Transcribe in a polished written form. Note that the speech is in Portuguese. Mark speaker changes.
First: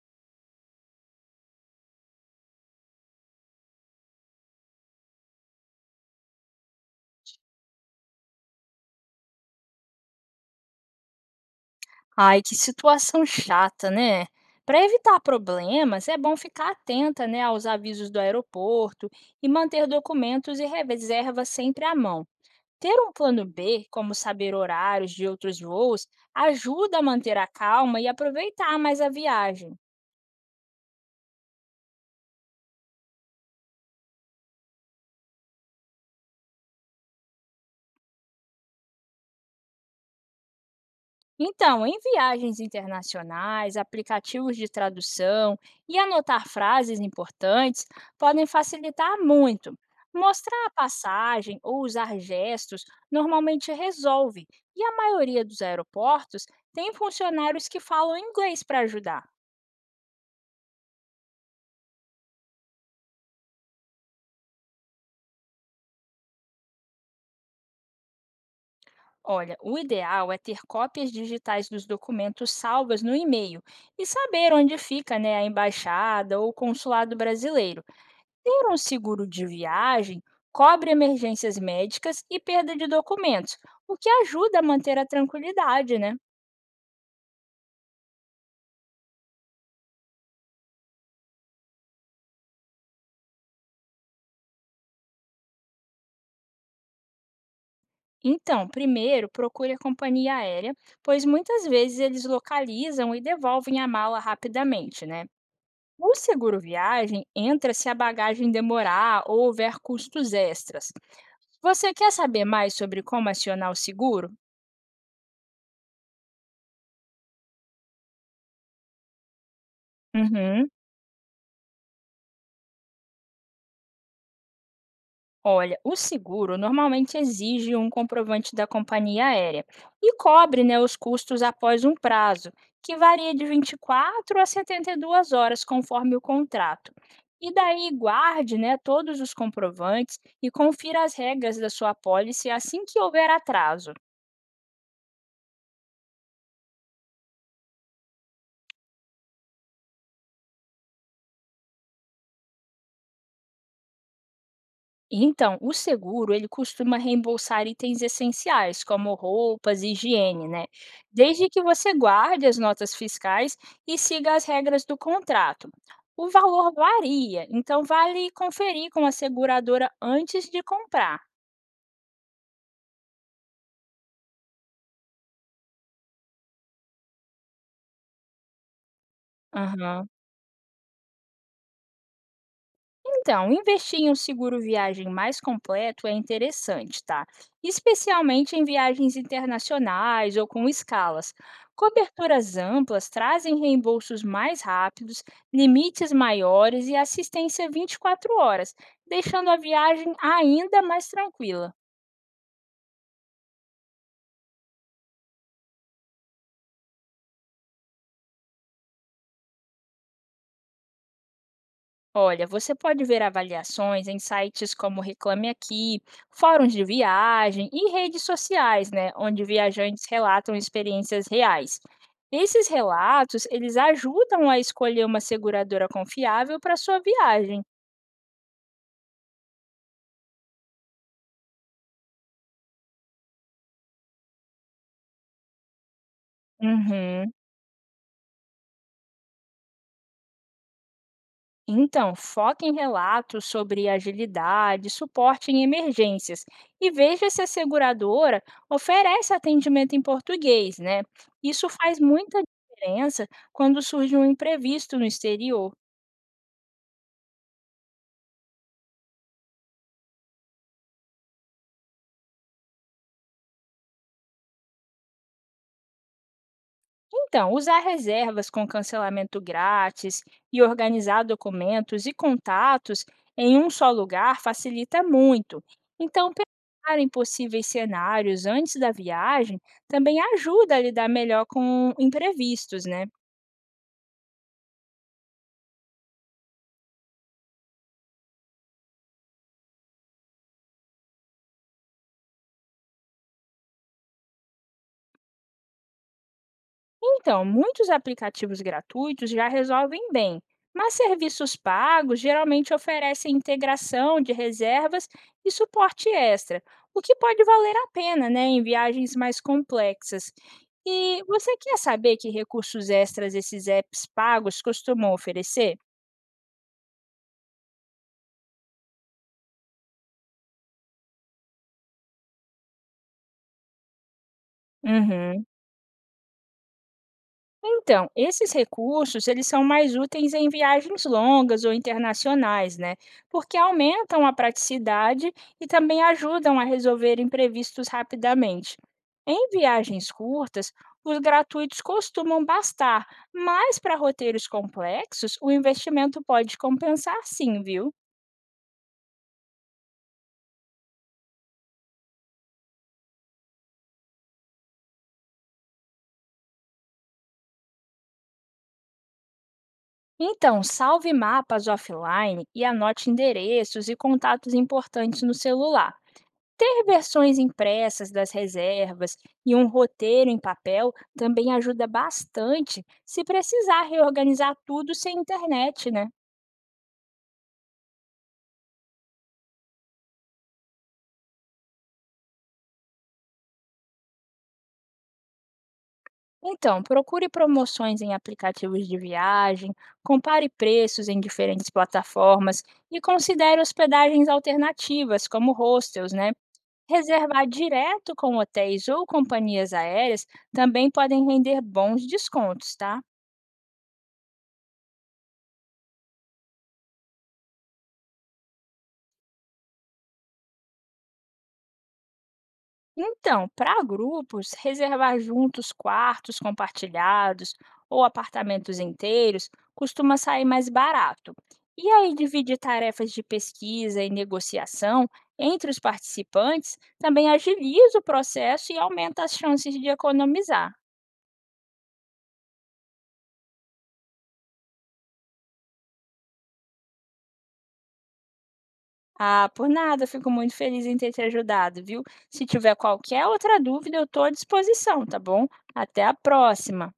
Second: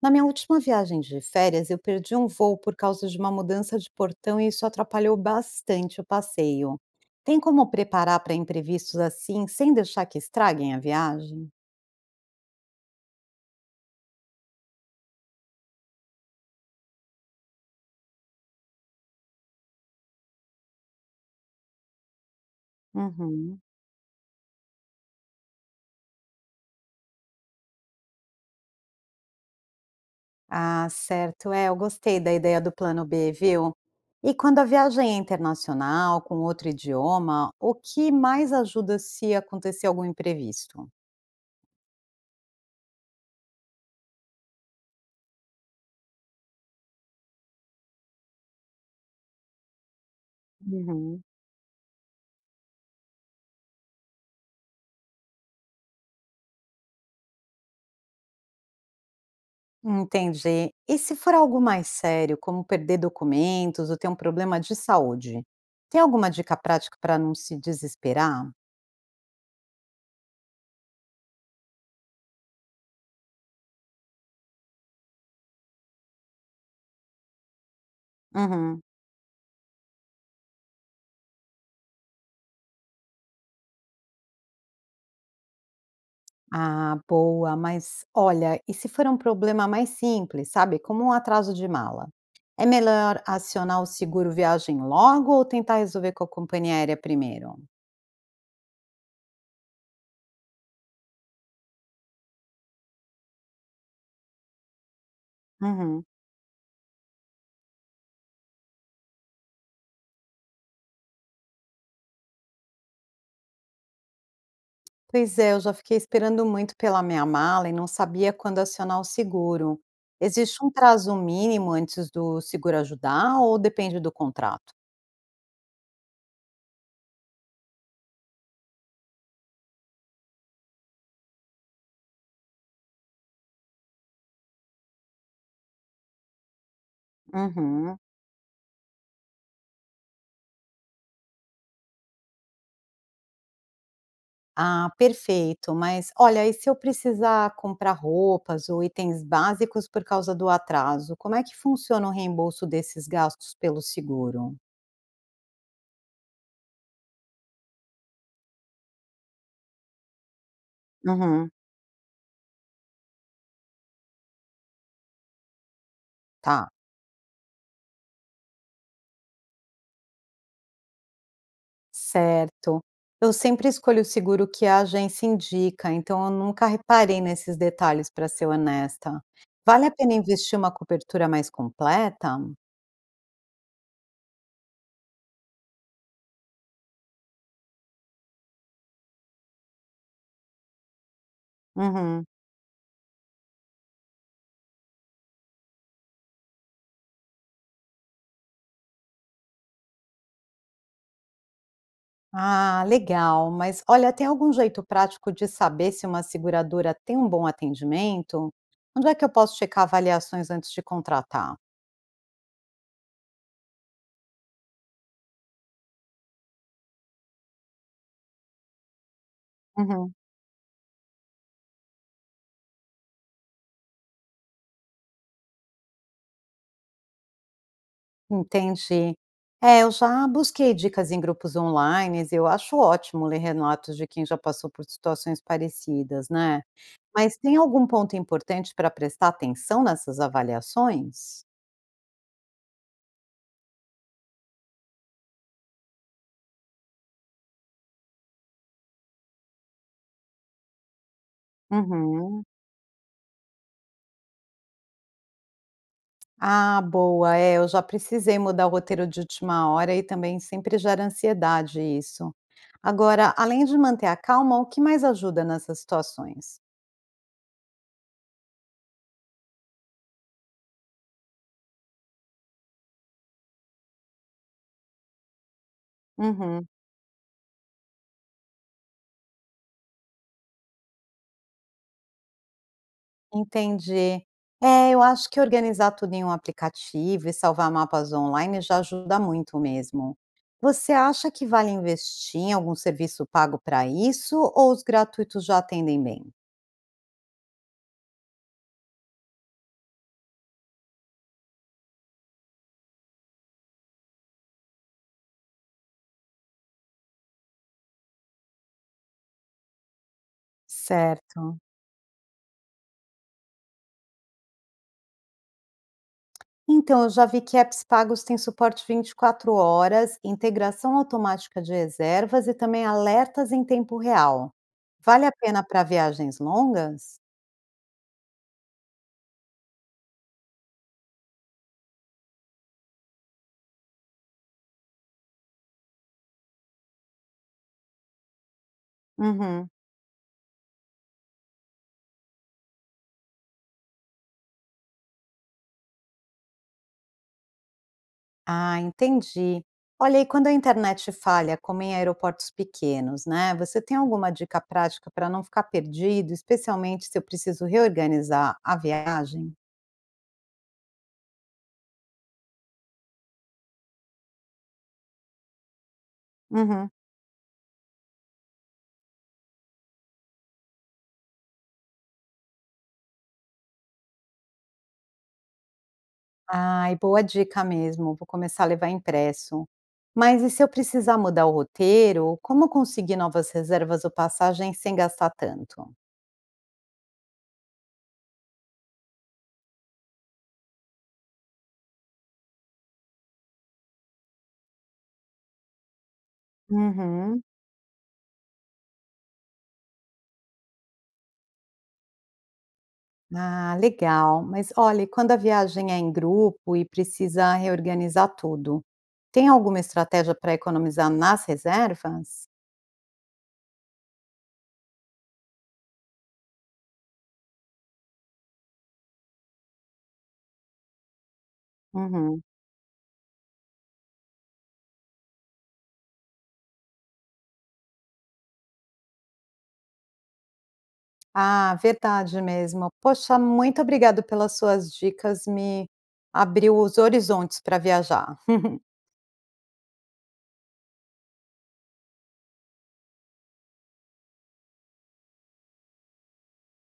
Speaker 1: Na minha última viagem de férias, eu perdi um voo por causa de uma mudança de portão e isso atrapalhou bastante o passeio. Tem como preparar para imprevistos assim, sem deixar que estraguem a viagem?
Speaker 2: Ai, que situação chata, né? Para evitar problemas, é bom ficar atenta, né, aos avisos do aeroporto e manter documentos e reservas sempre à mão. Ter um plano
Speaker 1: Uhum.
Speaker 2: B, como saber horários de outros voos, ajuda a manter a calma e aproveitar mais a viagem.
Speaker 1: Ah, certo. É, eu gostei da ideia do plano B, viu? E quando a viagem é internacional, com outro idioma, o que mais ajuda se acontecer algum imprevisto?
Speaker 2: Então, em viagens internacionais, aplicativos de tradução e anotar frases importantes podem facilitar muito. Mostrar a
Speaker 1: Uhum.
Speaker 2: passagem ou usar gestos normalmente resolve, e a maioria dos aeroportos tem funcionários que falam inglês para ajudar.
Speaker 1: Entendi. E se for algo mais sério, como perder documentos ou ter um problema de saúde, tem alguma dica prática para não se desesperar?
Speaker 2: Olha, o ideal é ter cópias digitais dos documentos salvas no e-mail e saber onde fica, né, a embaixada ou o consulado brasileiro. Ter um
Speaker 1: Uhum.
Speaker 2: seguro de viagem cobre emergências médicas e perda de documentos, o que ajuda a manter a tranquilidade, né?
Speaker 1: Ah, boa, mas olha, e se for um problema mais simples, sabe? Como um atraso de mala? É melhor acionar o seguro viagem logo ou tentar resolver com a companhia aérea primeiro?
Speaker 2: Então, primeiro, procure a companhia aérea, pois muitas vezes eles localizam e devolvem a mala rapidamente, né?
Speaker 1: Uhum.
Speaker 2: O seguro viagem entra se a bagagem demorar ou houver custos extras. Você quer saber mais sobre como acionar o seguro?
Speaker 1: Pois é, eu já fiquei esperando muito pela minha mala e não sabia quando acionar o seguro. Existe
Speaker 2: Uhum.
Speaker 1: um prazo mínimo antes do seguro ajudar ou depende do contrato?
Speaker 2: Olha, o seguro normalmente exige um comprovante da companhia aérea e cobre, né, os custos após um prazo, que varia de 24 a 72 horas, conforme o contrato. E daí
Speaker 1: Uhum.
Speaker 2: guarde, né, todos os comprovantes e confira as regras da sua pólice assim que houver atraso.
Speaker 1: Ah, perfeito. Mas olha, e se eu precisar comprar roupas ou itens básicos por causa do atraso, como é que funciona o reembolso desses gastos pelo seguro?
Speaker 2: Então, o seguro, ele costuma reembolsar itens essenciais, como roupas e higiene, né? Desde
Speaker 1: Uhum.
Speaker 2: que você guarde as notas fiscais e siga as regras do contrato. O
Speaker 1: Tá.
Speaker 2: valor varia, então vale conferir com a seguradora antes de comprar.
Speaker 1: Certo. Eu sempre escolho o seguro que a agência indica, então eu nunca reparei nesses detalhes, para ser honesta. Vale a
Speaker 2: Aham.
Speaker 1: pena investir uma cobertura mais completa?
Speaker 2: Então, investir em um seguro viagem mais completo é interessante, tá? Especialmente em viagens internacionais ou com escalas.
Speaker 1: Uhum.
Speaker 2: Coberturas amplas trazem reembolsos mais rápidos, limites maiores e assistência 24 horas, deixando a viagem ainda mais tranquila.
Speaker 1: Ah, legal. Mas olha, tem algum jeito prático de saber se uma seguradora tem um bom atendimento? Onde é que eu posso checar avaliações antes de contratar?
Speaker 2: Olha, você pode ver avaliações em sites como Reclame Aqui, fóruns de viagem e redes sociais, né, onde viajantes
Speaker 1: Uhum.
Speaker 2: relatam experiências reais. Esses relatos, eles ajudam a escolher uma seguradora confiável para sua viagem.
Speaker 1: Entendi. É, eu já busquei dicas em grupos online. Eu acho ótimo ler relatos de quem já passou por situações parecidas, né.
Speaker 2: Uhum.
Speaker 1: Mas tem algum ponto importante para prestar atenção nessas avaliações?
Speaker 2: Então, foque em relatos sobre agilidade, suporte em emergências e veja se a seguradora oferece atendimento em português, né? Isso faz muita
Speaker 1: Uhum.
Speaker 2: diferença quando surge um imprevisto no exterior.
Speaker 1: Ah, boa, é, eu já precisei mudar o roteiro de última hora e também sempre gera ansiedade isso. Agora, além de manter a calma, o que mais ajuda nessas situações?
Speaker 2: Então, usar reservas com cancelamento grátis e organizar documentos e contatos em um só lugar facilita muito. Então,
Speaker 1: Uhum.
Speaker 2: pensar em possíveis cenários antes da viagem também ajuda a lidar melhor com imprevistos, né?
Speaker 1: Entendi. É, eu acho que organizar tudo em um aplicativo e salvar mapas online já ajuda muito mesmo. Você acha que vale investir em algum serviço pago para isso ou os gratuitos já atendem bem?
Speaker 2: Então, muitos aplicativos gratuitos já resolvem bem, mas serviços pagos geralmente oferecem integração de reservas e suporte extra, o que pode valer a pena, né, em viagens mais complexas. E você
Speaker 1: Certo.
Speaker 2: quer saber que recursos extras esses apps pagos costumam oferecer?
Speaker 1: Então, eu já vi que apps pagos têm suporte 24 horas, integração automática de reservas e também alertas em tempo real. Vale a
Speaker 2: Uhum.
Speaker 1: pena para viagens longas?
Speaker 2: Então, esses recursos, eles são mais úteis em viagens longas ou internacionais, né? Porque aumentam a praticidade e também ajudam a resolver imprevistos rapidamente. Em
Speaker 1: Uhum.
Speaker 2: viagens curtas, os gratuitos costumam bastar, mas para roteiros complexos, o investimento pode compensar, sim, viu?
Speaker 1: Ah, entendi. Olha, e quando a internet falha, como em aeroportos pequenos, né? Você tem alguma dica prática para não ficar perdido, especialmente se eu preciso reorganizar a viagem?
Speaker 2: Então, salve mapas offline e anote endereços e contatos importantes no celular. Ter
Speaker 1: Uhum.
Speaker 2: versões impressas das reservas e um roteiro em papel também ajuda bastante se precisar reorganizar tudo sem internet, né?
Speaker 1: Ai, boa dica mesmo. Vou começar a levar impresso. Mas e se eu precisar mudar o roteiro, como conseguir novas reservas ou passagens sem gastar tanto?
Speaker 2: Então, procure promoções em aplicativos de viagem, compare preços em diferentes plataformas e considere hospedagens alternativas, como hostels, né?
Speaker 1: Uhum.
Speaker 2: Reservar direto com hotéis ou companhias aéreas também podem render bons descontos, tá?
Speaker 1: Ah, legal. Mas olhe, quando a viagem é em grupo e precisa reorganizar tudo, tem alguma estratégia para economizar nas reservas?
Speaker 2: Então, para grupos, reservar juntos quartos compartilhados ou apartamentos inteiros costuma sair mais barato. E aí,
Speaker 1: Uhum.
Speaker 2: dividir tarefas de pesquisa e negociação entre os participantes também agiliza o processo e aumenta as chances de economizar.
Speaker 1: Ah, verdade mesmo. Poxa, muito obrigado pelas suas dicas, me abriu os horizontes para viajar.
Speaker 2: Ah, por nada, fico muito feliz em ter te ajudado, viu? Se tiver qualquer outra dúvida, eu estou à disposição, tá bom? Até a próxima!